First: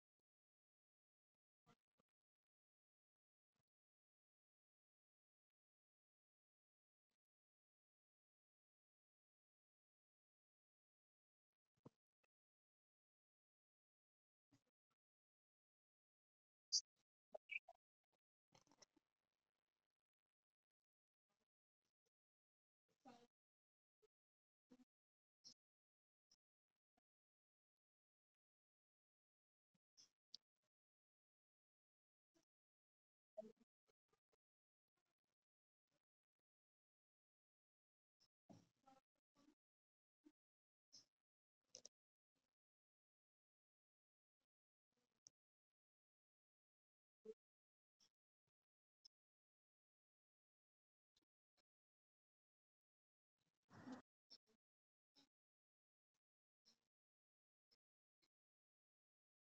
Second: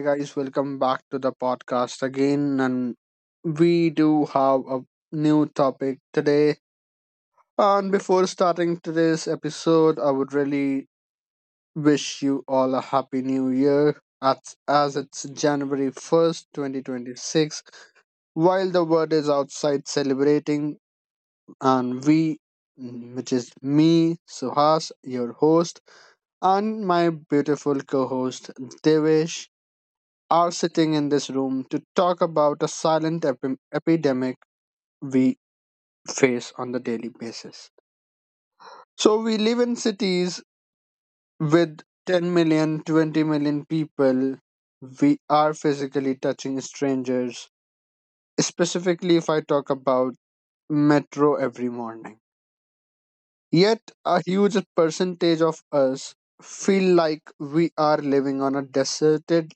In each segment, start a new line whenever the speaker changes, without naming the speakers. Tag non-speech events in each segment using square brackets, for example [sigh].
guys, welcome back to the podcast again, and we do have a new topic today. And before starting today's episode, I would really wish you all a happy new year. As it's January 1st, 2026, while the world is outside celebrating, and we, which is me, Suhas, your host, and my beautiful co host, Devesh, are sitting in this room to talk about a silent epidemic we face on the daily basis. So we live in cities with 10 million, 20 million people. We are physically touching strangers, specifically if I talk about metro every morning. Yet a huge percentage of us feel like we are living on a deserted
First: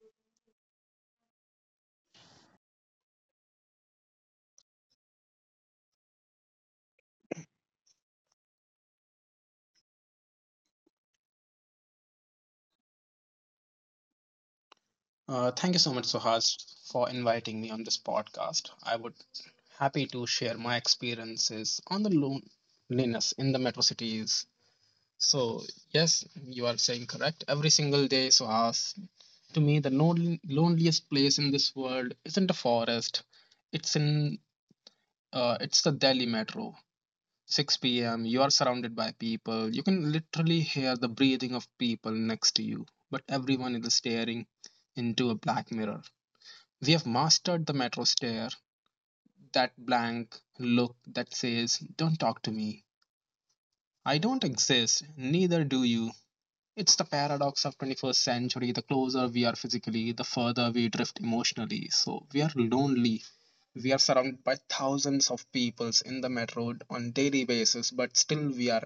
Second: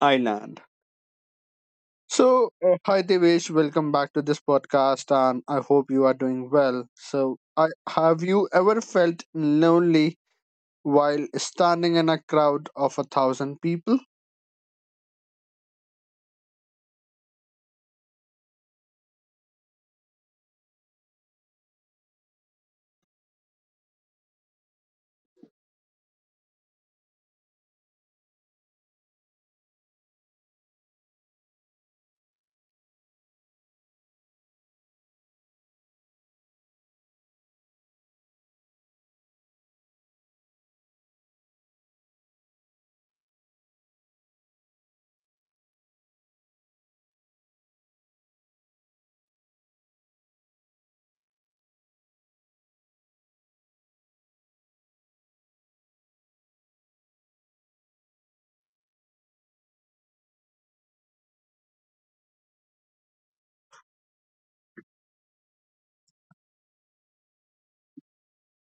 island. So, hi Devesh, welcome back to this podcast, and I hope you are doing well. So, I have you ever felt lonely while standing in a crowd of a thousand people?
Thank you so much, Suhas, for inviting me on this podcast. I would happy to share my experiences on the loneliness in the metro cities. So yes, you are saying correct. Every single day, Suhas, to me, the loneliest place in this world isn't a forest. It's in it's the Delhi metro. 6 p.m. You are surrounded by people. You can literally hear the breathing of people next to you, but everyone is staring into a black mirror. We have mastered the metro stare, that blank look that says, "Don't talk to me. I don't exist, neither do you." It's the paradox of 21st century. The closer we are physically, the further we drift emotionally. So we are lonely. We are surrounded by thousands of people in the metro on daily basis, but still we are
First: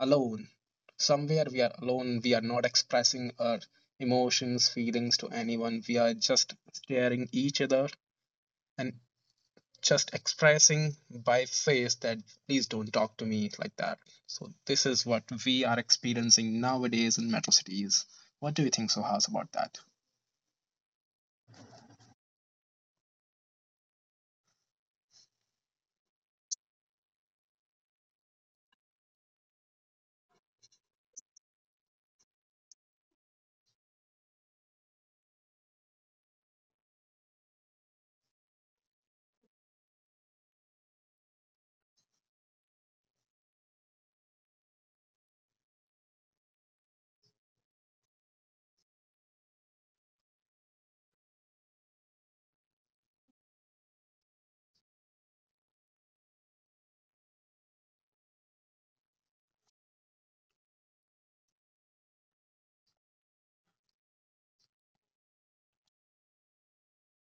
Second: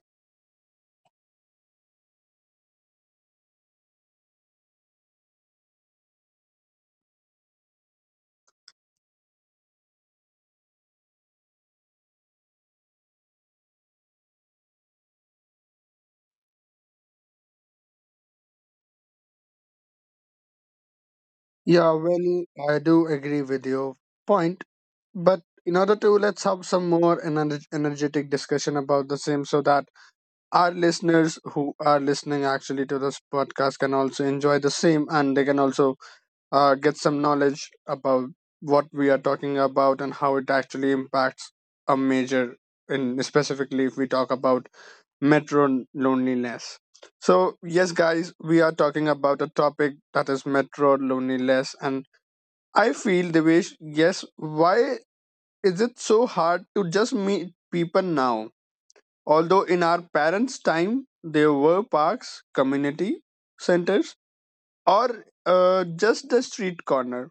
alone. Somewhere we are alone. We are not expressing our emotions, feelings to anyone. We are just staring each other and just expressing by face that please don't talk to me like that. So this is what we are experiencing nowadays in metro cities. What do you think, Sohas, about that?
Yeah, well, I do agree with your point, but in order to let's have some more energetic discussion about the same, so that our listeners who are listening actually to this podcast can also enjoy the same, and they can also get some knowledge about what we are talking about and how it actually impacts a major in specifically if we talk about metro loneliness. So yes guys, we are talking about a topic that is metro loneliness, and I feel the way, yes, why is it so hard to just meet people now? Although in our parents time there were parks, community centers, or just the street corner.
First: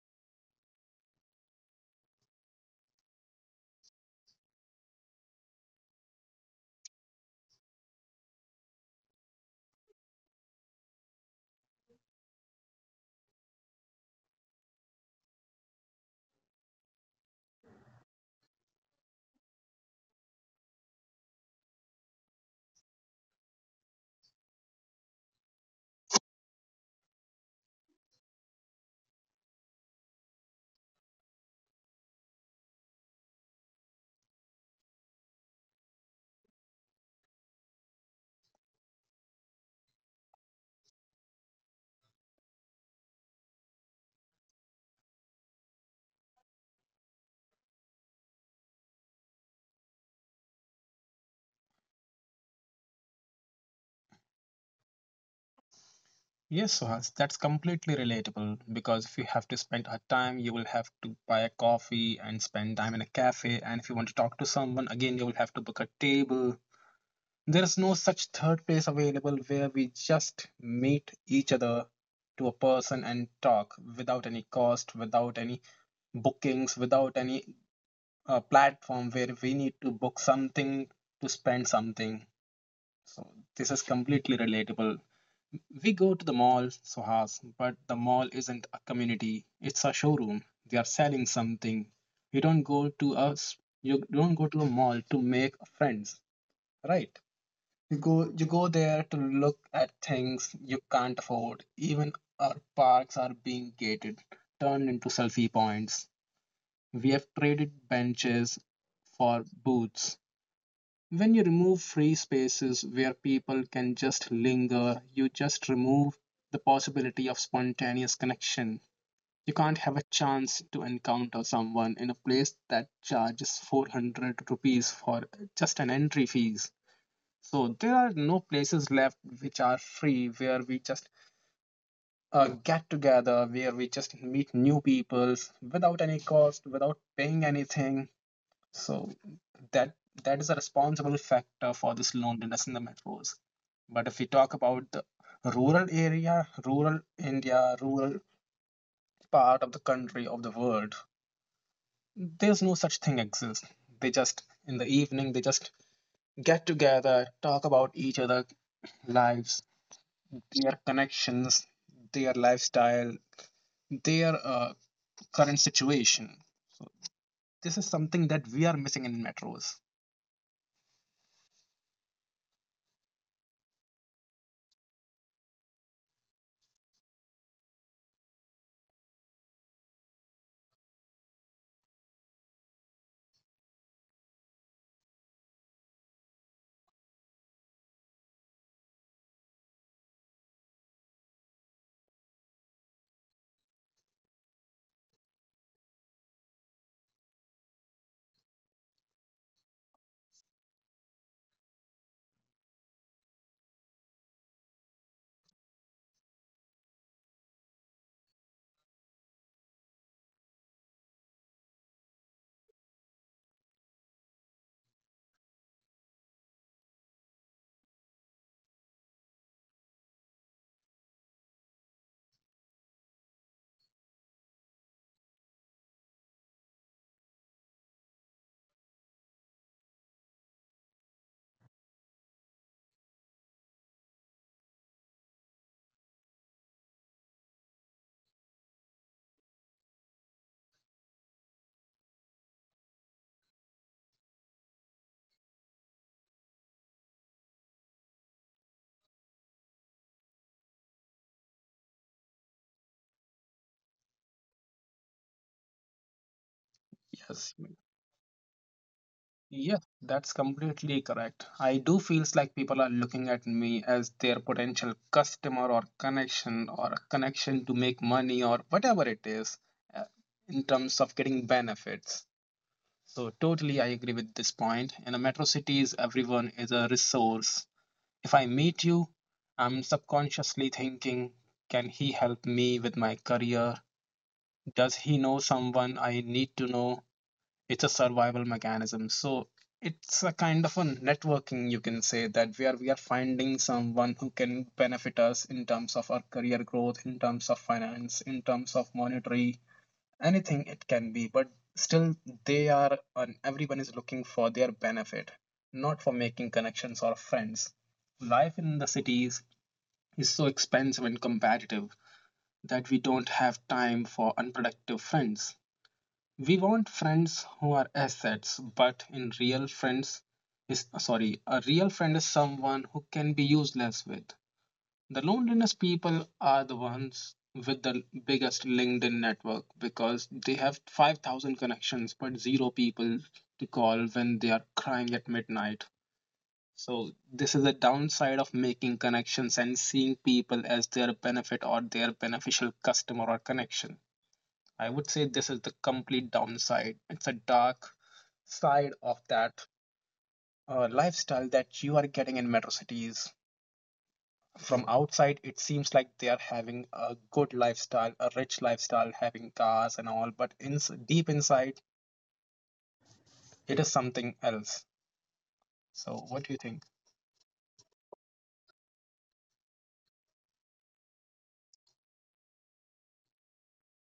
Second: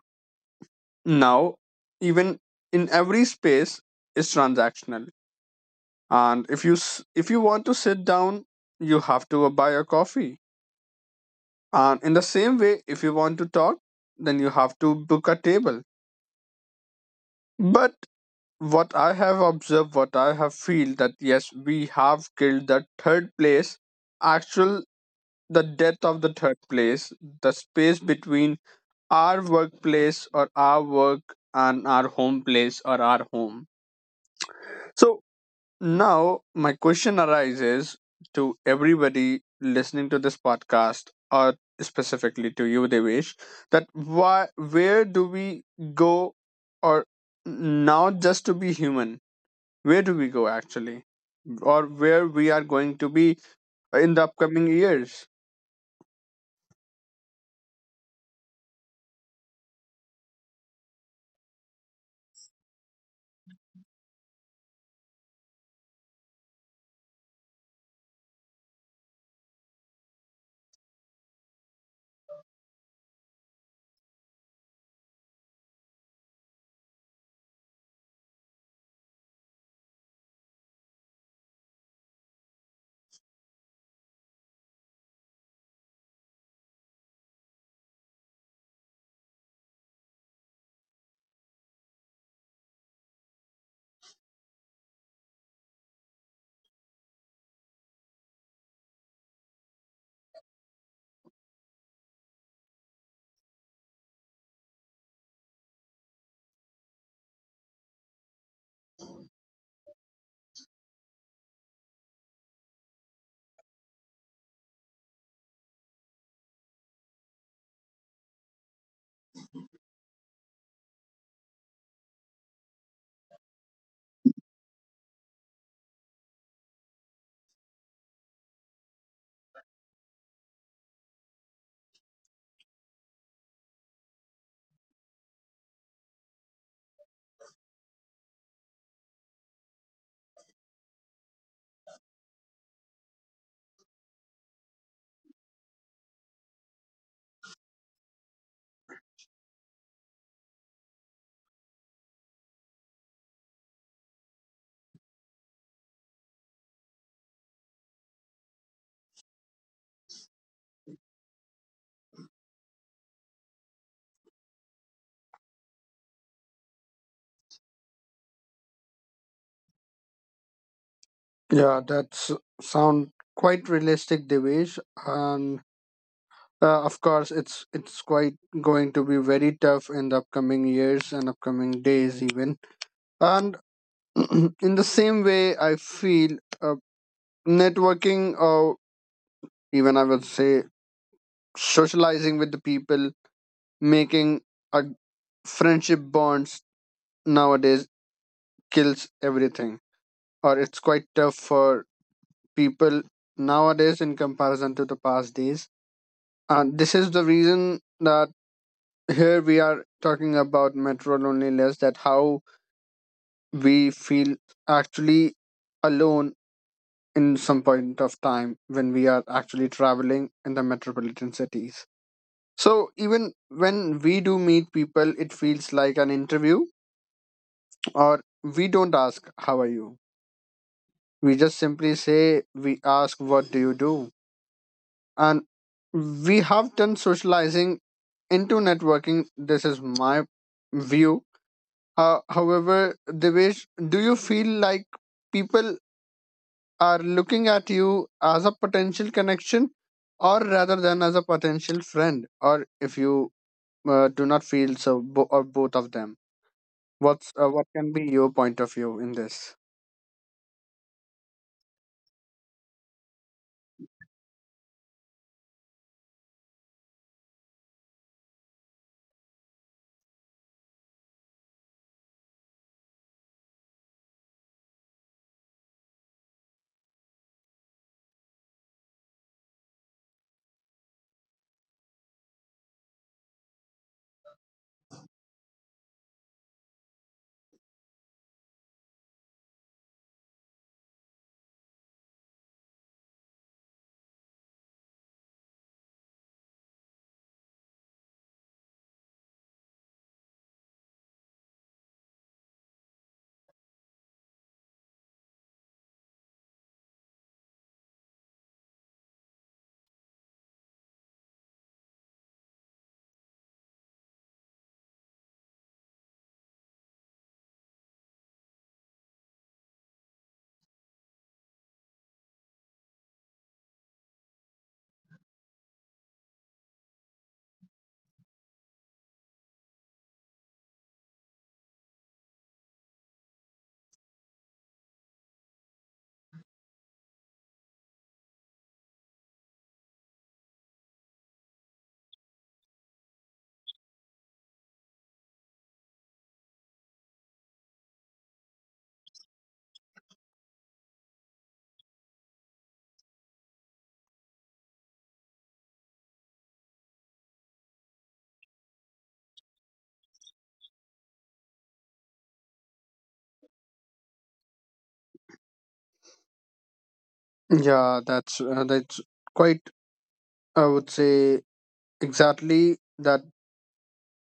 Now even in every space is transactional, and if you if you want to sit down you have to buy a coffee, and in the same way if you want to talk then you have to book a table. But what I have observed, what I have feel, that yes, we have killed the third place, actual the death of the third place, the space between our workplace or our work and our home place or our home. So now, my question arises to everybody listening to this podcast, or specifically to you, Devesh, that why, where do we go, or now just to be human? Where do we go actually, or where we are going to be in the upcoming years?
Yes, Sohas, that's completely relatable because if you have to spend a time, you will have to buy a coffee and spend time in a cafe. And if you want to talk to someone, again, you will have to book a table. There's no such third place available where we just meet each other to a person and talk without any cost, without any bookings, without any platform where we need to book something to spend something. So this is completely relatable. We go to the mall, Suhas, but the mall isn't a community. It's a showroom. They are selling something. You don't go to a You don't go to a mall to make friends, right? You go there to look at things you can't afford. Even our parks are being gated, turned into selfie points. We have traded benches for booths. When you remove free spaces where people can just linger, you just remove the possibility of spontaneous connection. You can't have a chance to encounter someone in a place that charges 400 rupees for just an entry fee. So there are no places left which are free where we just get together, where we just meet new people without any cost, without paying anything. So that that is a responsible factor for this loneliness in the metros. But if we talk about the rural area, rural India, rural part of the country of the world, there's no such thing exists. They just In the evening they just get together, talk about each other lives, their connections, their lifestyle, their current situation. This is something that we are missing in metros.
Yeah, that's sound quite realistic, Devesh, and of course, it's quite going to be very tough in the upcoming years and upcoming days even. And [clears throat] in the same way, I feel networking, or even I would say socializing with the people, making a friendship bonds nowadays kills everything, or it's quite tough for people nowadays in comparison to the past days. And this is the reason that here we are talking about metro loneliness, that how we feel actually alone in some point of time when we are actually traveling in the metropolitan cities. So even when we do meet people, it feels like an interview, or we don't ask, How are you? We just simply say, we ask, What do you do? And we have turned socializing into networking. This is my view. However, Devesh, do you feel like people are looking at you as a potential connection or rather than as a potential friend, or if you do not feel so or both of them, what's
Yes,
what can be your point of view in this?
yeah, that's completely correct. I do feels like people are looking at me as their potential customer or connection or a connection to make money or whatever it is uh, in terms of getting benefits. So totally I agree with this point. In a metro cities, everyone is a resource. If I meet you, I'm subconsciously thinking, can he help me with my career? Does he know someone I need to know? It's a survival mechanism. So it's a kind of a networking, you can say that, where we are finding someone who can benefit us in terms of our career growth, in terms of finance, in terms of monetary, anything it can be, but still they are, and everyone is looking for their benefit, not for making connections or friends. Life in the cities is so expensive and competitive that we don't have time for unproductive friends. We want friends who are assets, but in real friends is sorry, a real friend is someone who can be useless with the loneliness. People are the ones with the biggest LinkedIn network because they have 5,000 connections but zero people to call when they are crying at midnight. So, this is the downside of making connections and seeing people as their benefit or their beneficial customer or connection. I would say this is the complete downside. It's a dark side of that lifestyle that you are getting in metro cities. From outside it seems like they are having a good lifestyle, a rich lifestyle, having cars and all, but in deep inside it is something else. So what do you think?
Yeah, that's quite, I would say exactly that,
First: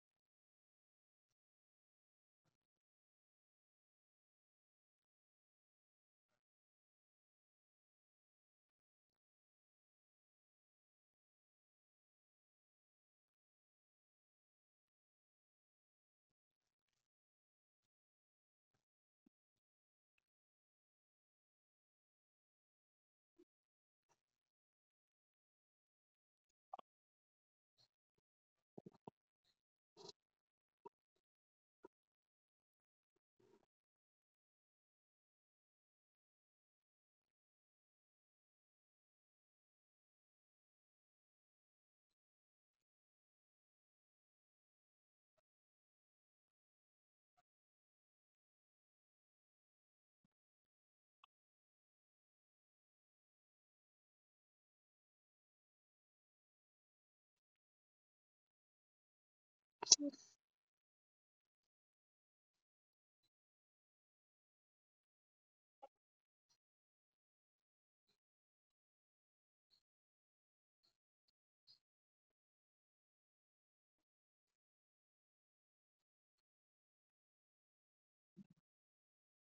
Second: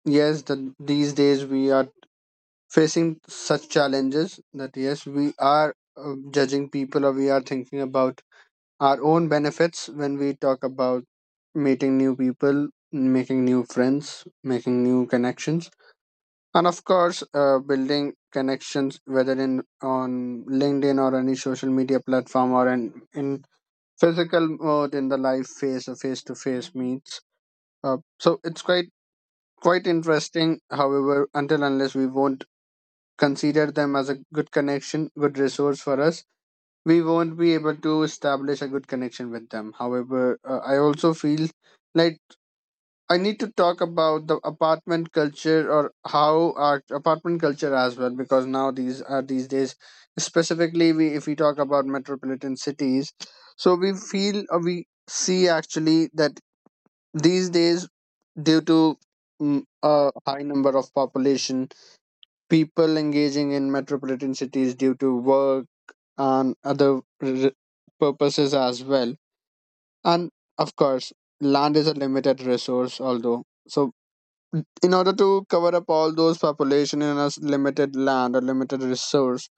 yes, that these days we are facing such challenges that yes we are judging people or we are thinking about our own benefits when we talk about meeting new people, making new friends, making new connections, and of course, building connections whether in on LinkedIn or any social media platform or in physical mode, in the live face or face to face meets. So it's quite interesting. However, until unless we won't consider them as a good connection, good resource for us, we won't be able to establish a good connection with them. However, I also feel like I need to talk about the apartment culture, or how our apartment culture as well, because now these days, specifically, we, if we talk about metropolitan cities, so we feel we see actually that these days, due to a high number of population, people engaging in metropolitan cities due to work and other purposes as well, and of course, land is a limited resource, although, so in order to cover up all those population in a limited land or limited resource,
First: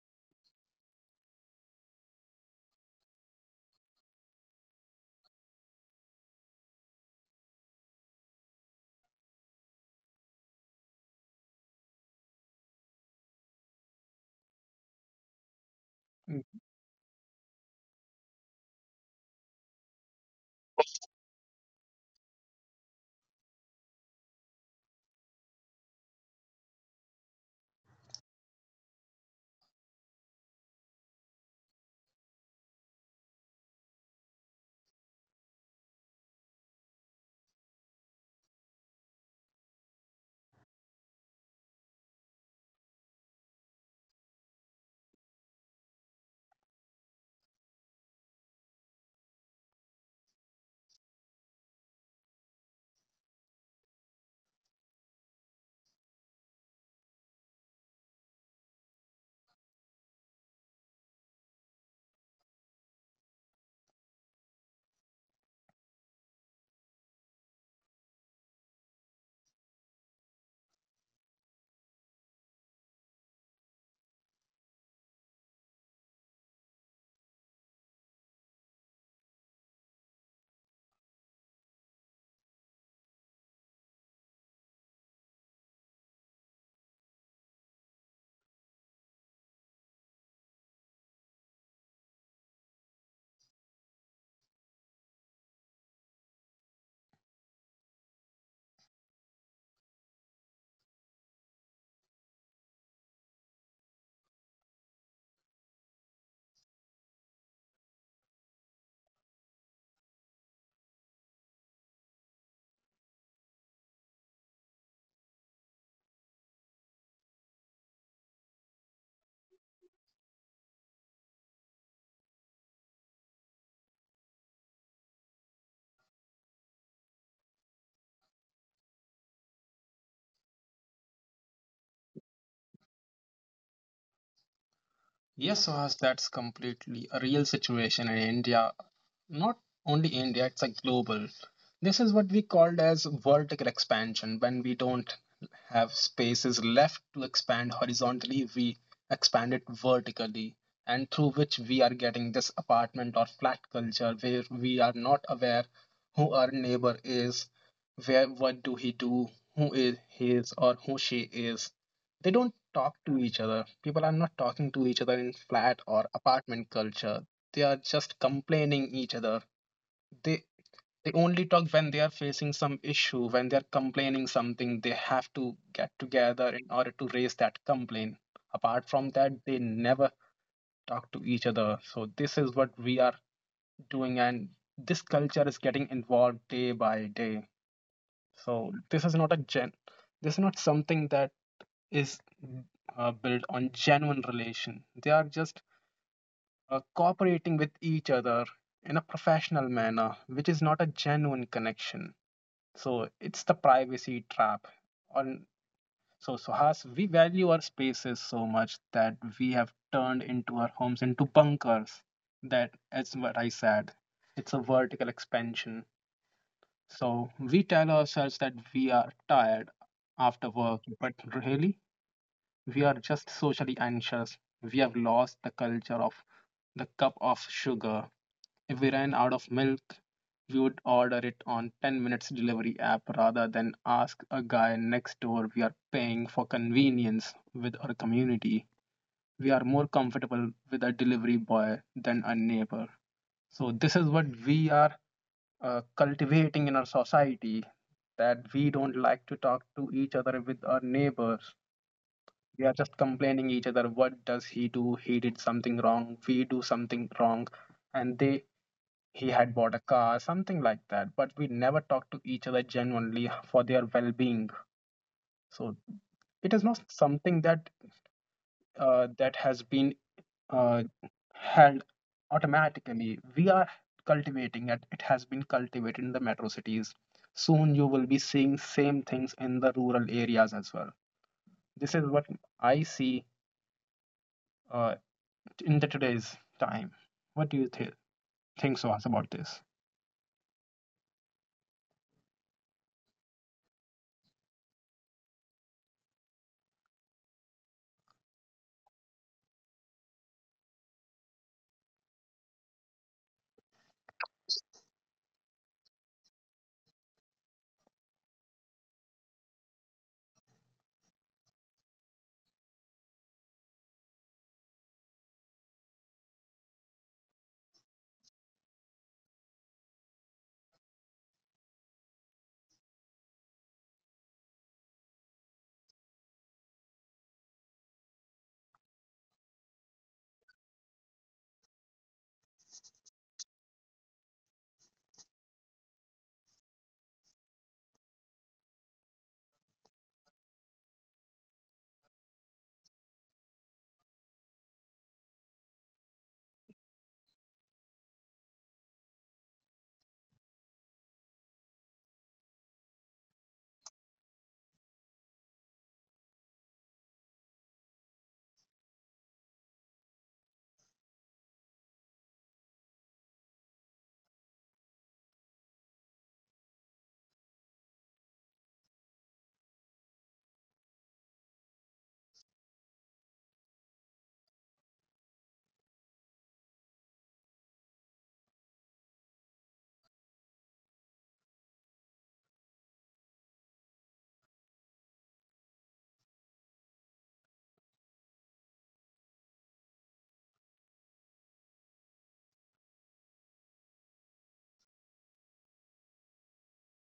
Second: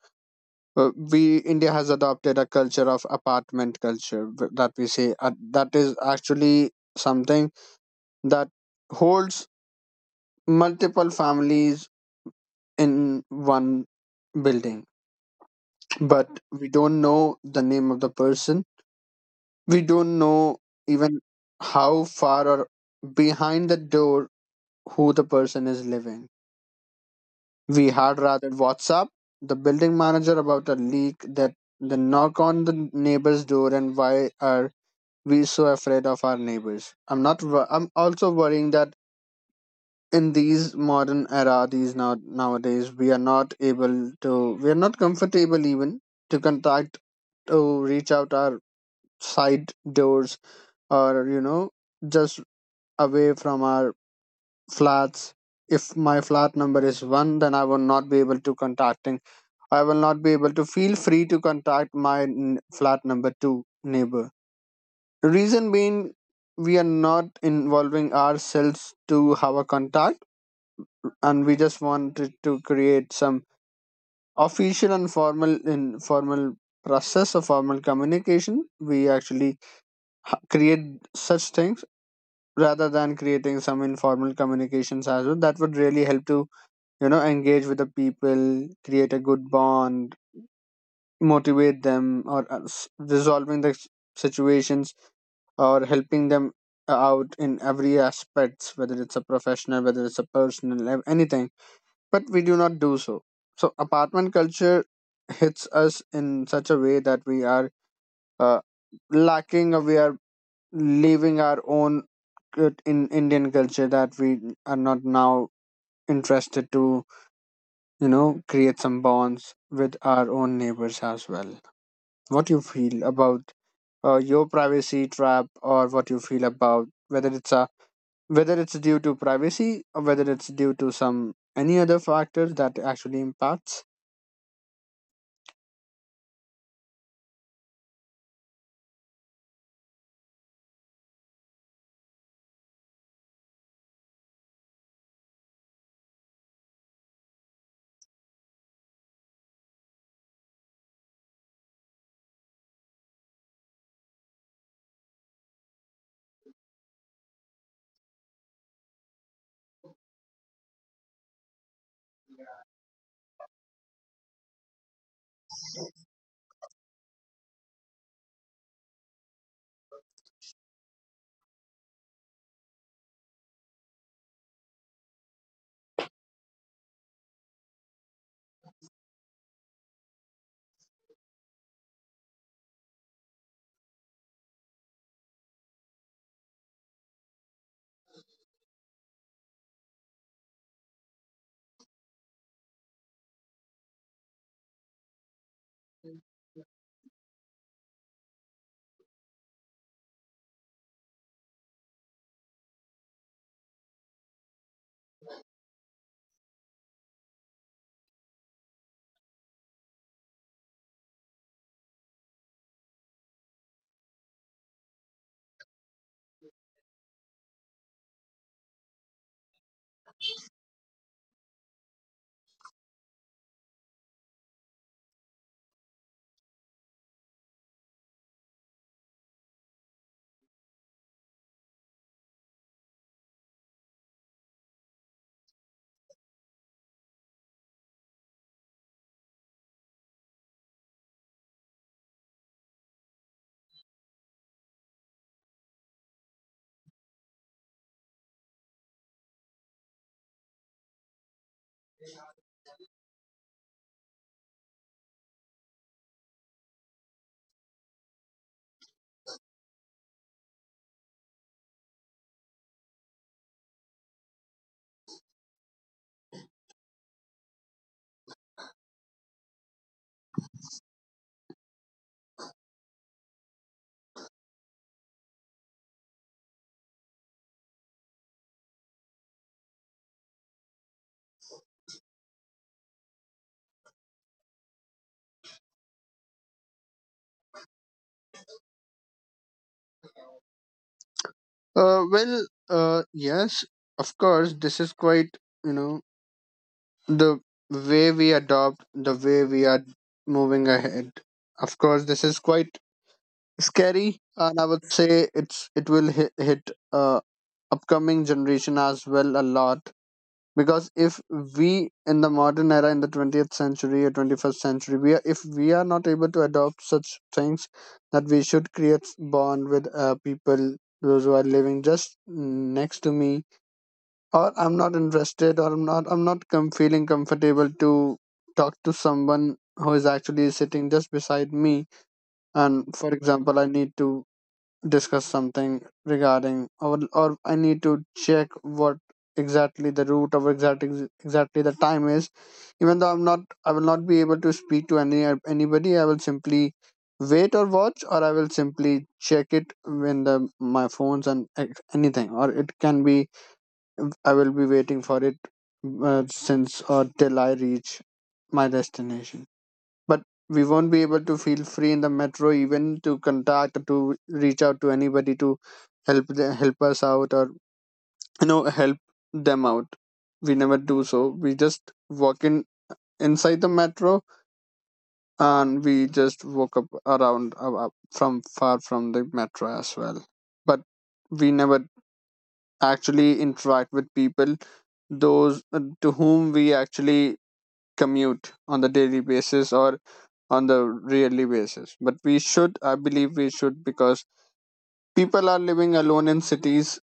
we india has adopted a culture of apartment culture that we say, that is actually something that holds multiple families in one building, but
Mm.
we don't know the name of the person. We don't know even how far or behind the door who the person is living. We had rather WhatsApp the building manager about a leak that the knock on the neighbor's door, and why are we so afraid of our neighbors? I'm not. I'm also worrying that in these modern era, these now nowadays, we are not able to. We are not comfortable even to contact, to reach out our side doors, or just away from our flats. If my flat number is 1, then I will not be able to contacting. I will not be able to feel free to contact my flat number 2 neighbor. Reason being, we are not involving ourselves to have a contact, and we just wanted to create some official and formal informal process of formal communication. We actually create such things rather than creating some informal communications as well that would really help to engage with the people, create a good bond, motivate them, or resolving the situations, or helping them out in every aspects, whether it's a professional, whether it's a personal, anything. But we do not do so. So apartment culture hits us in such a way that we are uh, lacking, or we are leaving our own in indian culture, that we are not now interested to create some bonds with our own neighbors as well. What do you feel about your privacy trap, or what you feel about whether it's due to privacy, or whether it's due to some any other factor that actually impacts?
Yes, Suhas, that's completely a real situation in india, not only India, it's a global. This is what we called as vertical expansion. When we don't have spaces left to expand horizontally, we expand it vertically, and through which we are getting this apartment or flat culture where we are not aware who our neighbor is, where what do he do, who is his or who she is. They don't talk to each other. People are not talking to each other in flat or apartment culture. They are just complaining each other. They they only talk when they are facing some issue, when they are complaining something they have to get together in order to raise that complaint. Apart from that they never talk to each other. So this is what we are doing, and this culture is getting involved day by day. So this is not a gen this is not something that is built on genuine relation. They are just cooperating with each other in a professional manner, which is not a genuine connection. So it's the privacy trap. On So Suhas, we value our spaces so much that we have turned into our homes into bunkers. That is what I said. It's a vertical expansion. So we tell ourselves that we are tired after work, but really we are just socially anxious. We have lost the culture of the cup of sugar. If we ran out of milk, we would order it on 10 minutes delivery app rather than ask a guy next door. We are paying for convenience with our community. We are more comfortable with a delivery boy than a neighbor. So, this is what we are cultivating in our society, that we don't like to talk to each other with our neighbors. We are just complaining each other what does he do, he did something wrong, we do something wrong, and they he had bought a car, something like that, but we never talk to each other genuinely for their well-being. So it is not something that that has been uh, held automatically. We are cultivating it. It has been cultivated in the metro cities. Soon you will be seeing same things in the rural areas as well. This is what I see uh, in the today's time. What do think, Suhas, about this?
Well, yes, of course this is quite, you know the way we adopt, the way we are moving ahead. Of course this is quite scary, and I would say it's, it will hit upcoming generation as well a lot, because if we in the modern era in the 20th century or 21st century we are, if we are not able to adopt such things that we should create bond with people those who are living just next to me, or I'm not interested, or I'm not feeling comfortable to talk to someone who is actually sitting just beside me, and for example I need to discuss something regarding, or I need to check what exactly the route or exactly the time is. Even though I'm not, I will not be able to speak to anybody. I will simply wait or watch, or I will simply check it when the my phones and anything. Or it can be I will be waiting for it since or till I reach my destination. But we won't be able to feel free in the metro even to contact, to reach out to anybody to help us out, or help them out. We never do so. We just walk in inside the metro, and we just walk up around, from far from the metro as well. But we never actually interact with people those to whom we actually commute on the daily basis or on the yearly basis. But we should, I believe we should, because people are living alone in cities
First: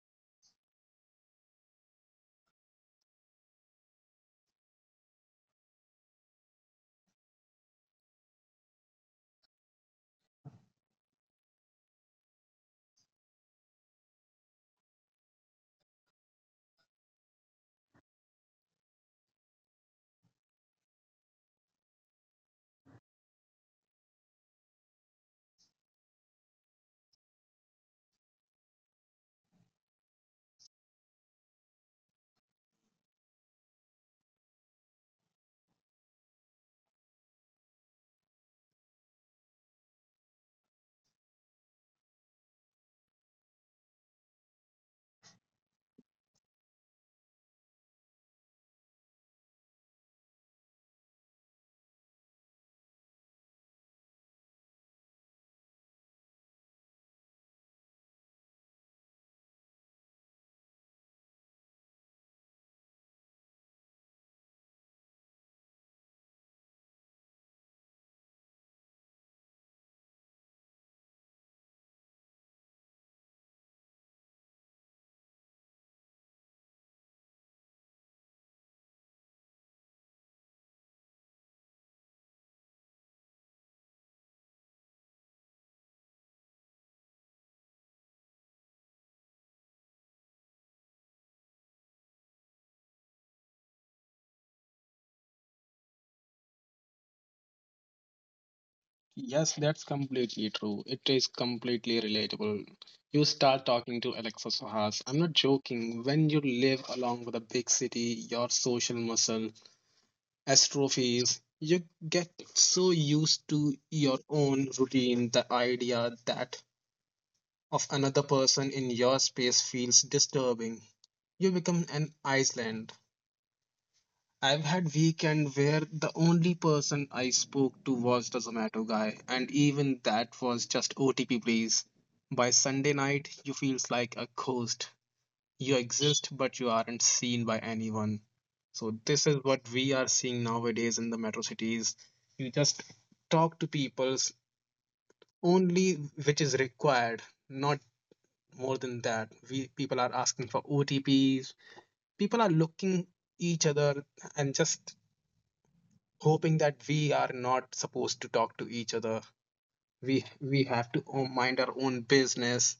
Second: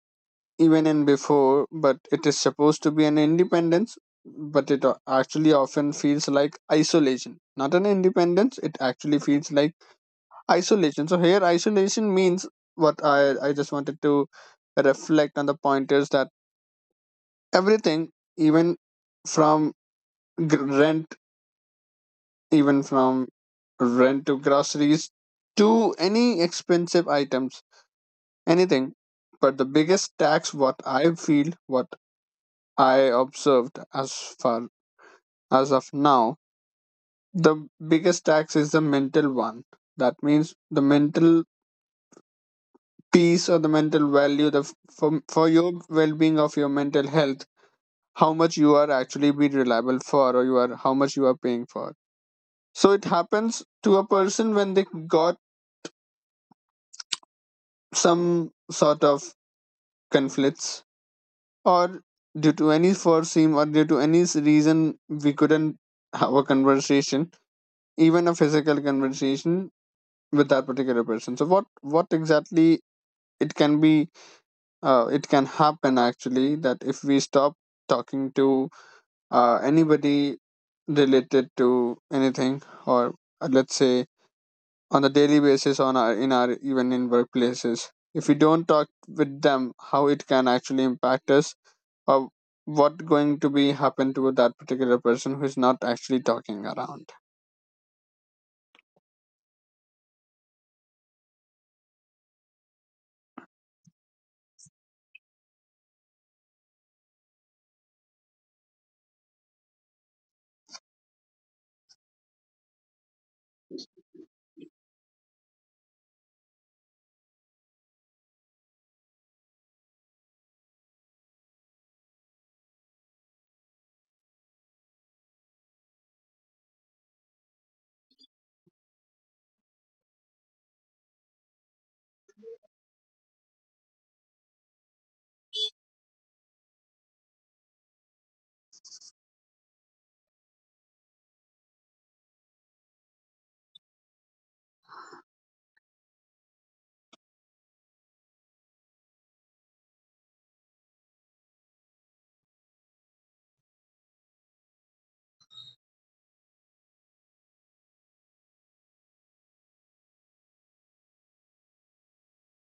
even in before, but it is supposed to be an independence. But it actually often feels like isolation, not an independence. It actually feels like isolation. So here isolation means, what I just wanted to reflect on the point is that everything, even from rent, even from rent to groceries to any expensive items, anything. But the biggest tax, what I feel, what I observed as far as of now, the biggest tax is the mental one. That means the mental peace or the mental value, for your well being of your mental health, how much you are actually be reliable for, or you are how much you are paying for. So it happens to a person when they got some sort of conflicts or due to any foreseen or due to any reason we couldn't have a conversation, even a physical conversation with that particular person. So what, what exactly it can be it can happen actually that if we stop talking to anybody related to anything, or let's say on a daily basis, on our, in our, even in workplaces, if we don't talk with them, how it can actually impact us. uh, what going to be happen to that particular person who is not actually talking around?
Yes, that's completely true. It is completely relatable. You start talking to Alexa, Suhas. I'm not joking. When you live along with a big city, your social muscle atrophies. You get so used to your own routine, the idea that of another person in your space feels disturbing. You become an island. I've had weekend where the only person I spoke to was the Zomato guy, and even that was just OTP please. By Sunday night, you feels like a ghost. You exist, but you aren't seen by anyone. So this is what we are seeing nowadays in the metro cities. You just talk to people only which is required, not more than that. We people are asking for OTPs. People are looking each other and just hoping that we are not supposed to talk to each other. We have to mind our own business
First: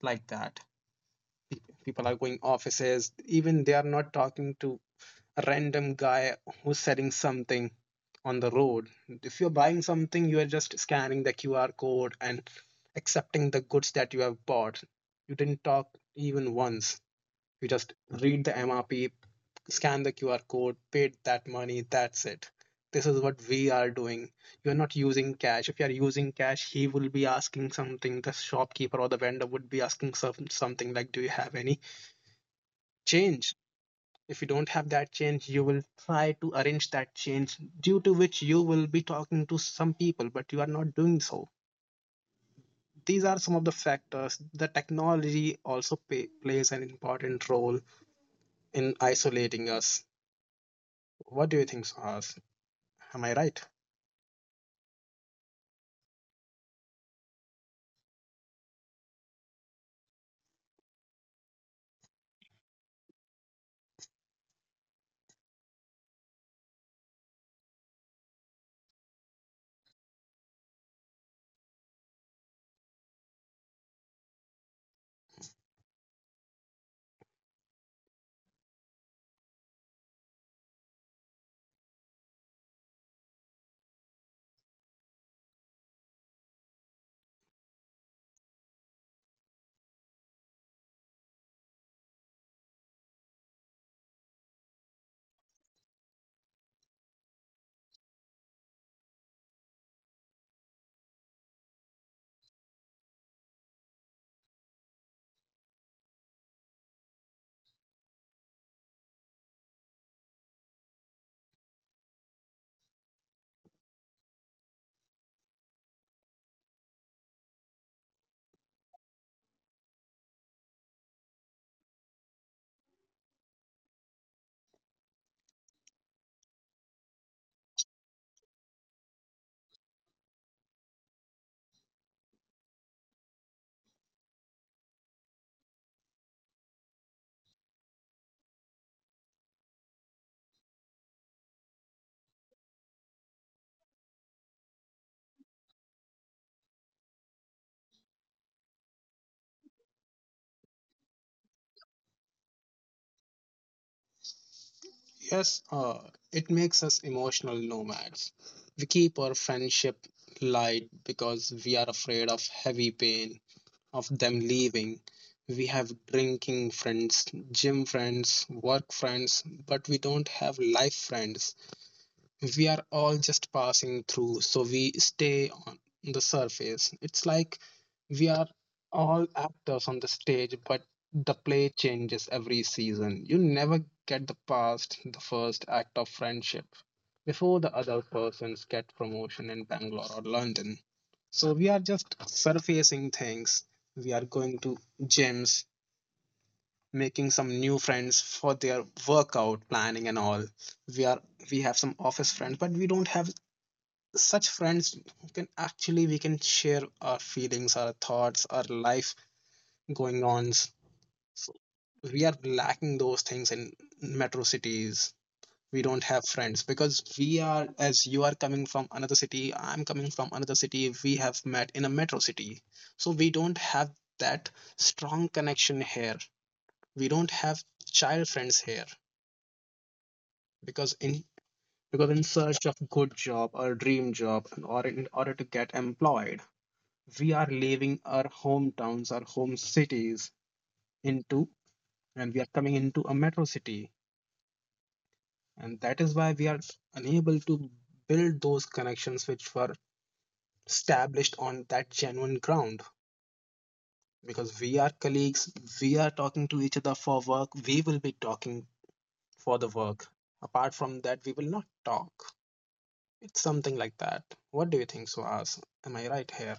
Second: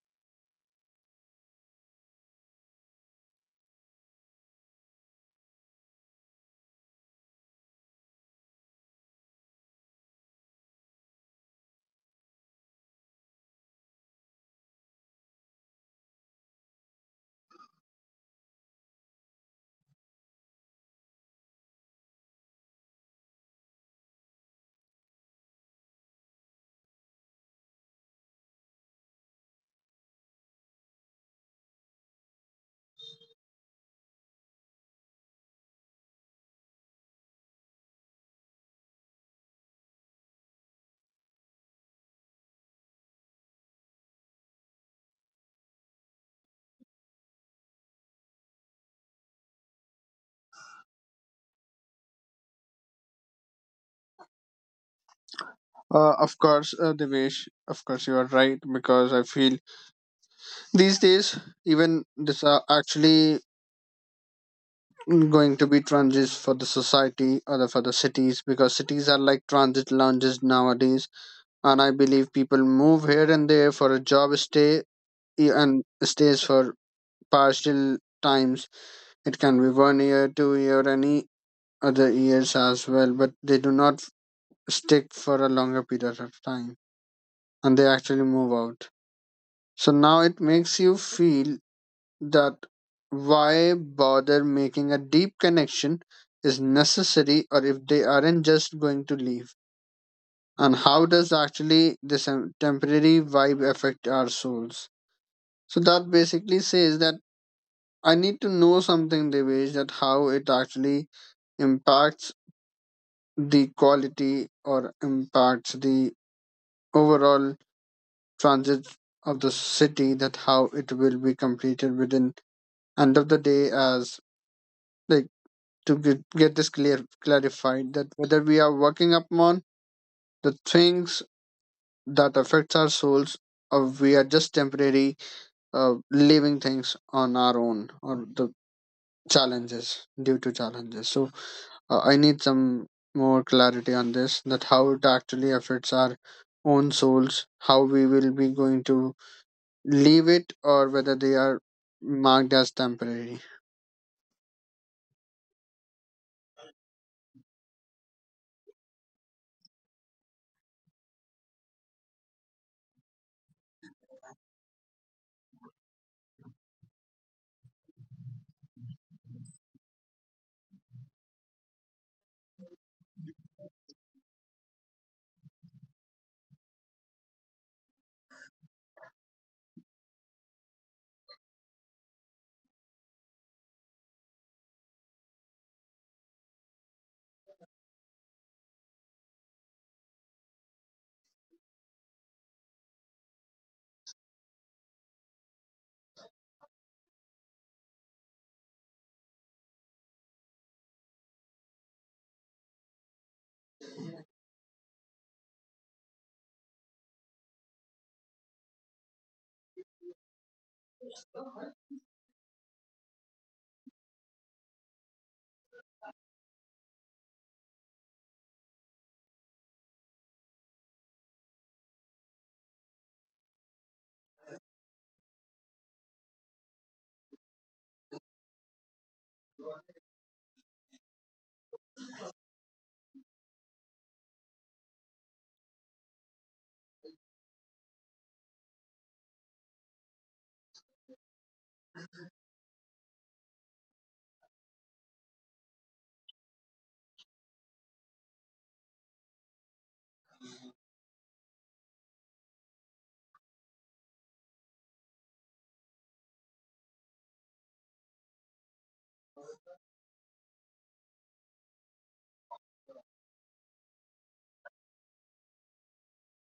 like that. People are going offices, even they are not talking to a random guy who's selling something on the road. If you're buying something, you are just scanning the QR code and accepting the goods that you have bought. You didn't talk even once. You just read the MRP, scan the QR code, paid that money, that's it. This is what we are doing. You're not using cash. If you are using cash, he will be asking something. The shopkeeper or the vendor would be asking some, something like, do you have any change? If you don't have that change, you will try to arrange that change, due to which you will be talking to some people, but you are not doing so. These are some of the factors. The technology also plays an important role in isolating us. What do you think, Sahas? Am I right?
Of course, Devesh, of course you are right, because I feel these days even this are actually going to be transit for the society, or the, for the cities, because cities are like transit lounges nowadays. And I believe people move here and there for a job stay, and stays for partial times. It can be 1 year, 2 year, any other years as well, but they do not stick for a longer period of time, and they actually move out. So now it makes you feel that why bother making a deep connection is necessary, or if they aren't just going to leave. And how does actually this temporary vibe affect our souls? So that basically says that I need to know something, Devesh, that how it actually impacts the quality, or impacts the overall transit of the city, that how it will be completed within end of the day, as like to get this clear clarified, that whether we are working upon the things that affects our souls, or we are just temporary leaving things on our own, or the challenges due to challenges. So I need some more clarity on this, that how it actually affects our own souls, how we will be going to leave it, or whether they are marked as temporary.
Yes, it makes us emotional nomads. We keep our friendship light because we are afraid of heavy pain, of them leaving. We have drinking friends, gym friends, work friends, but we don't have life friends. We are all just passing through, so we stay on the surface. It's like we are all actors on the stage, but the play changes every season. You never get the past the first act of friendship before the other persons get promotion in Bangalore or London. So we are just surfacing things. We are going to gyms, making some new friends for their workout planning and all. we are we have some office friends, but we don't have such friends who can actually we can share our feelings, our thoughts, our life going on. So we are lacking those things in metro cities. We don't have friends because we are, as you are coming from another city, I'm coming from another city, we have met in a metro city. So we don't have that strong connection here. We don't have child friends here. because in because in search of good job or dream job and or in order to get employed, we are leaving our hometowns, our home cities, into and we are coming into a metro city. And that is why we are unable to build those connections which were established on that genuine ground. Because we are colleagues, we are talking to each other for work, we will be talking for the work. Apart from that, we will not talk. It's something like that. What do you think, Suhas? Am I right here?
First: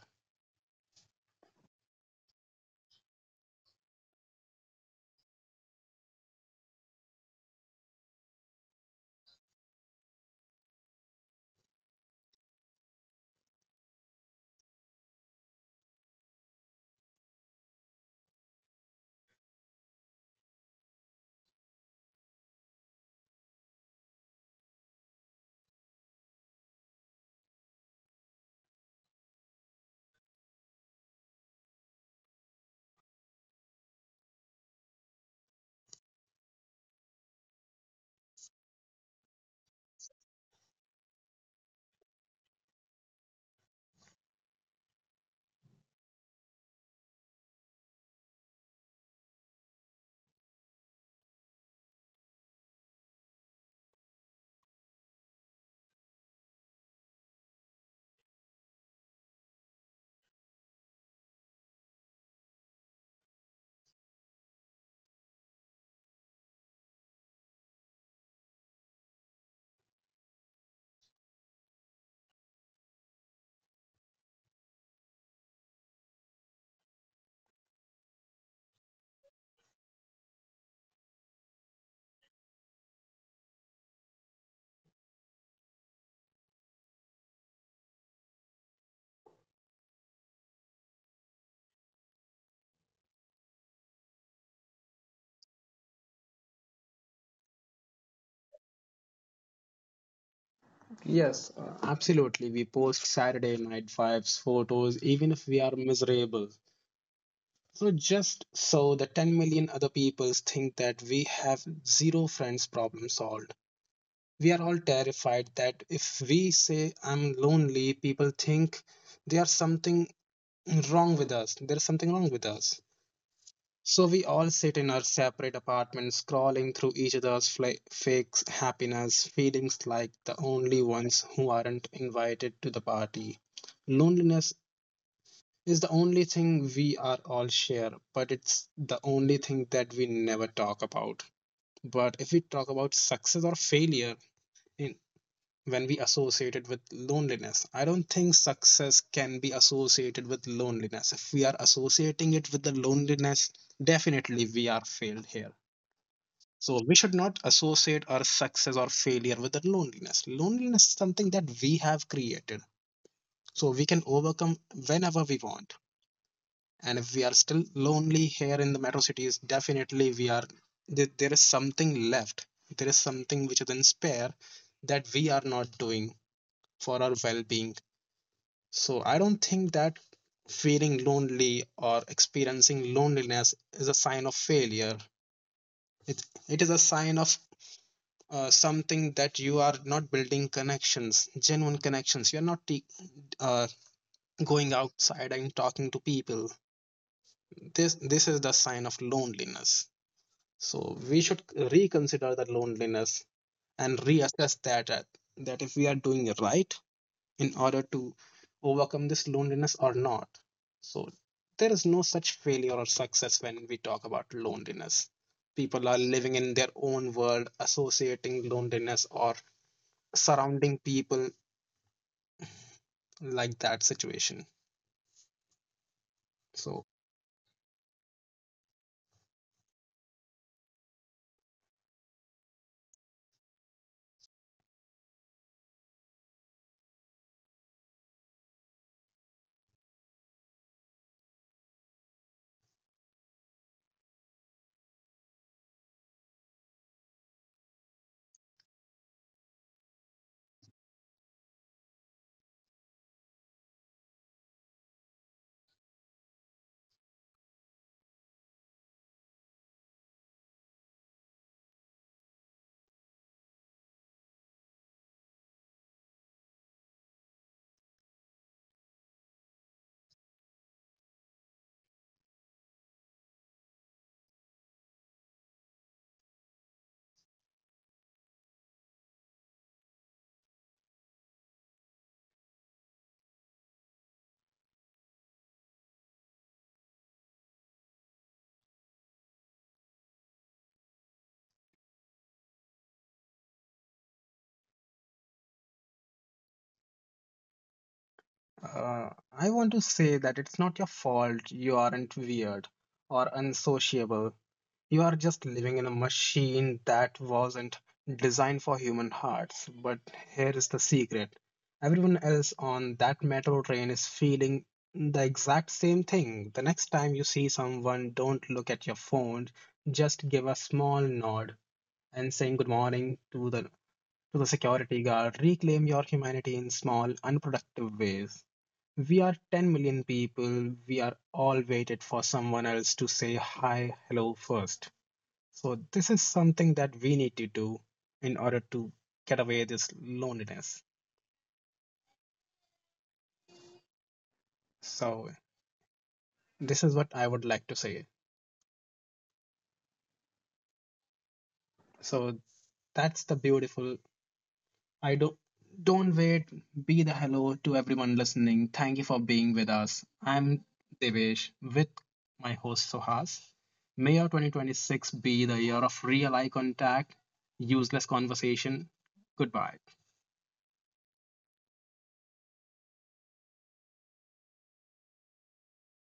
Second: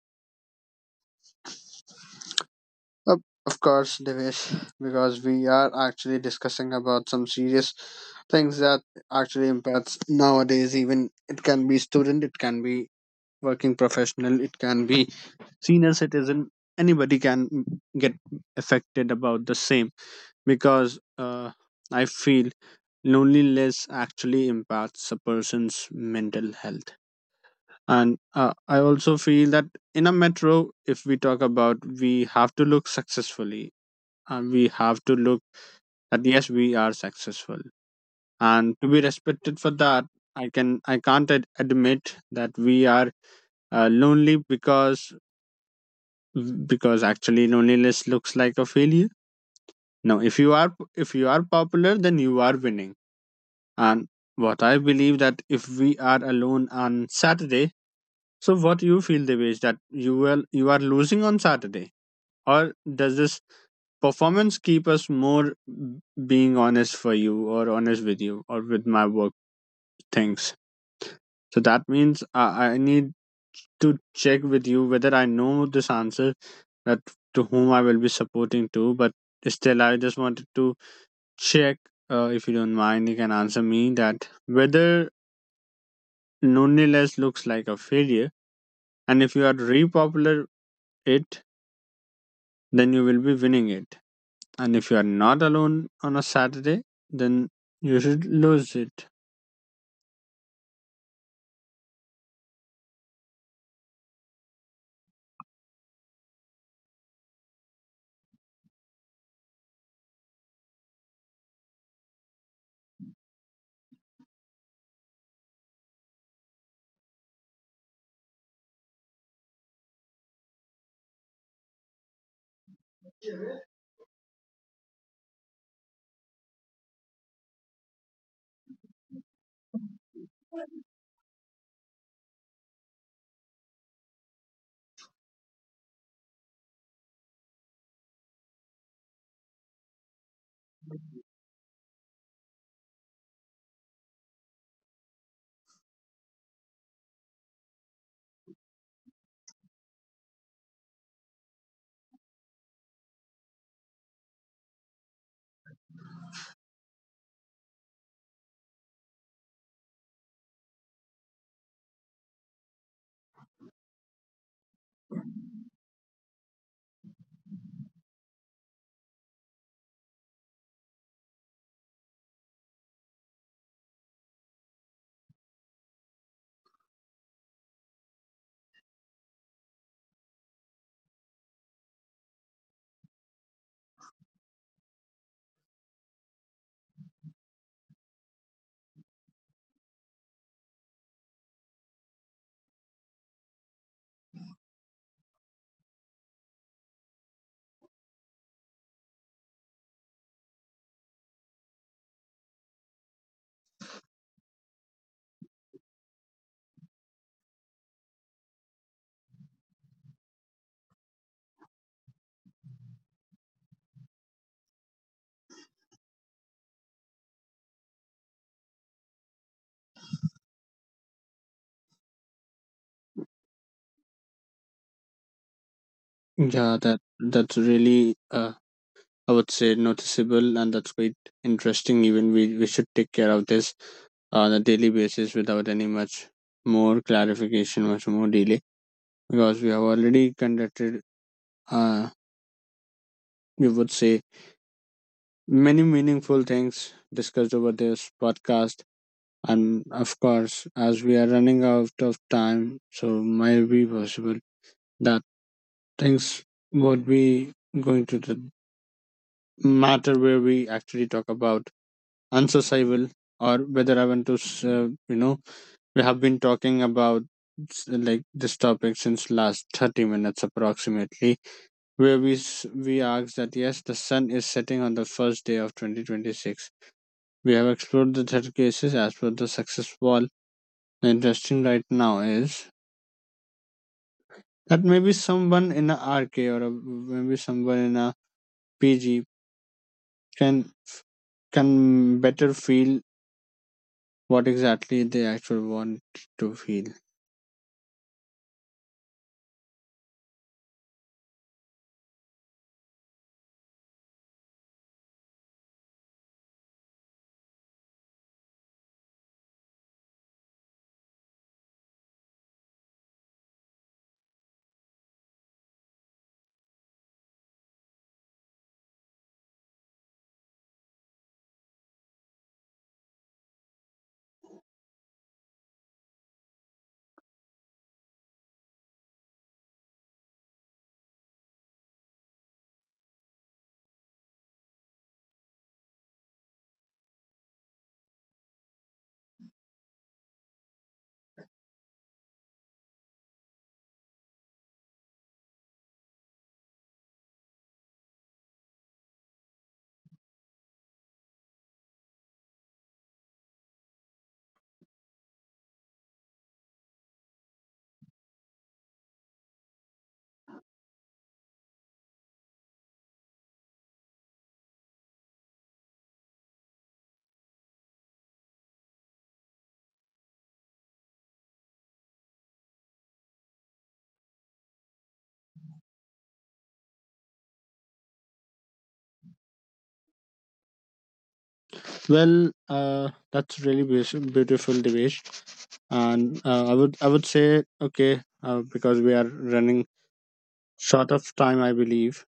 Uh, Of course, Devesh, because we are actually discussing about some serious things that actually impacts nowadays. Even it can be student, it can be working professional, it can be senior citizen. Anybody can get affected about the same, because I feel loneliness actually impacts a person's mental health. And I also feel that in a metro, if we talk about, we have to look successfully, and we have to look that yes, we are successful and to be respected for that. I can't admit that we are lonely, because actually loneliness looks like a failure. No, if you are popular, then you are winning. And what I believe, that if we are alone on Saturday, so what you feel the way is that you are losing on Saturday. Or does this performance keep us more being honest for you, or honest with you, or with my work things. So that means I need to check with you whether I know this answer, that to whom I will be supporting to, but still I just wanted to check. If you don't mind, you can answer me that whether loneliness looks like a failure, and if you are repopular it, then you will be winning it. And if you are not alone on a Saturday, then you should lose it.
Yes, absolutely. We post Saturday night vibes, photos, even if we are miserable. So just so the 10 million other people think that we have zero friends, problem solved. We are all terrified that if we say I'm lonely, people think there's something wrong with us. There's something wrong with us. So we all sit in our separate apartments, scrolling through each other's fake happiness, feelings like the only ones who aren't invited to the party. Loneliness is the only thing we are all share, but it's the only thing that we never talk about. But if we talk about success or failure in when we associate it with loneliness, I don't think success can be associated with loneliness. If we are associating it with the loneliness, definitely we are failed here. So we should not associate our success or failure with the loneliness. Loneliness is something that we have created. So we can overcome whenever we want. And if we are still lonely here in the metro cities, definitely we are there is something left. There is something which is in spare that we are not doing for our well-being. So I don't think that feeling lonely or experiencing loneliness is a sign of failure. It it is a sign of something that you are not building connections, genuine connections. You're not uh, going outside and talking to people. This is the sign of loneliness. So we should reconsider the loneliness and reassess that if we are doing it right in order to overcome this loneliness or not. So there is no such failure or success when we talk about loneliness. People are living in their own world, associating loneliness or surrounding people like that situation.
Yeah,
So
that's really I would say noticeable, and that's quite interesting. Even we should take care of this on a daily basis without any much more clarification, much more delay, because we have already conducted. Uh, you would say many meaningful things discussed over this podcast. And of course, as we are running out of time, so might be possible that things what we going to the matter where we actually talk about unsociable, or whether I want to we have been talking about like this topic since last 30 minutes approximately, where we asked that yes, the sun is setting on the first day of 2026. We have explored the third cases as per the success wall. The interesting right now is that maybe someone in a RK, or a, maybe someone in a PG can better feel what exactly they actually want to feel.
uh, I want to say that it's not your fault, you aren't weird or unsociable. You are just living in a machine that wasn't designed for human hearts. But here is the secret: everyone else on that metro train is feeling the exact same thing. The next time you see someone, don't look at your phone, just give a small nod and saying good morning to the security guard, reclaim your humanity in small, unproductive ways. We are 10 million people. We are all waited for someone else to say hi, hello first. So, this is something that we need to do in order to get away this loneliness. So, this is what I would like to say. So, that's the beautiful. I don't wait. Be the hello to everyone listening. Thank you for being with us. I'm Devesh with my host Sohas. May our 2026 be the year of real eye contact, useless conversation. Goodbye.
Well, that's really beautiful, Devesh. And I would say okay, because we are running short of time, I believe.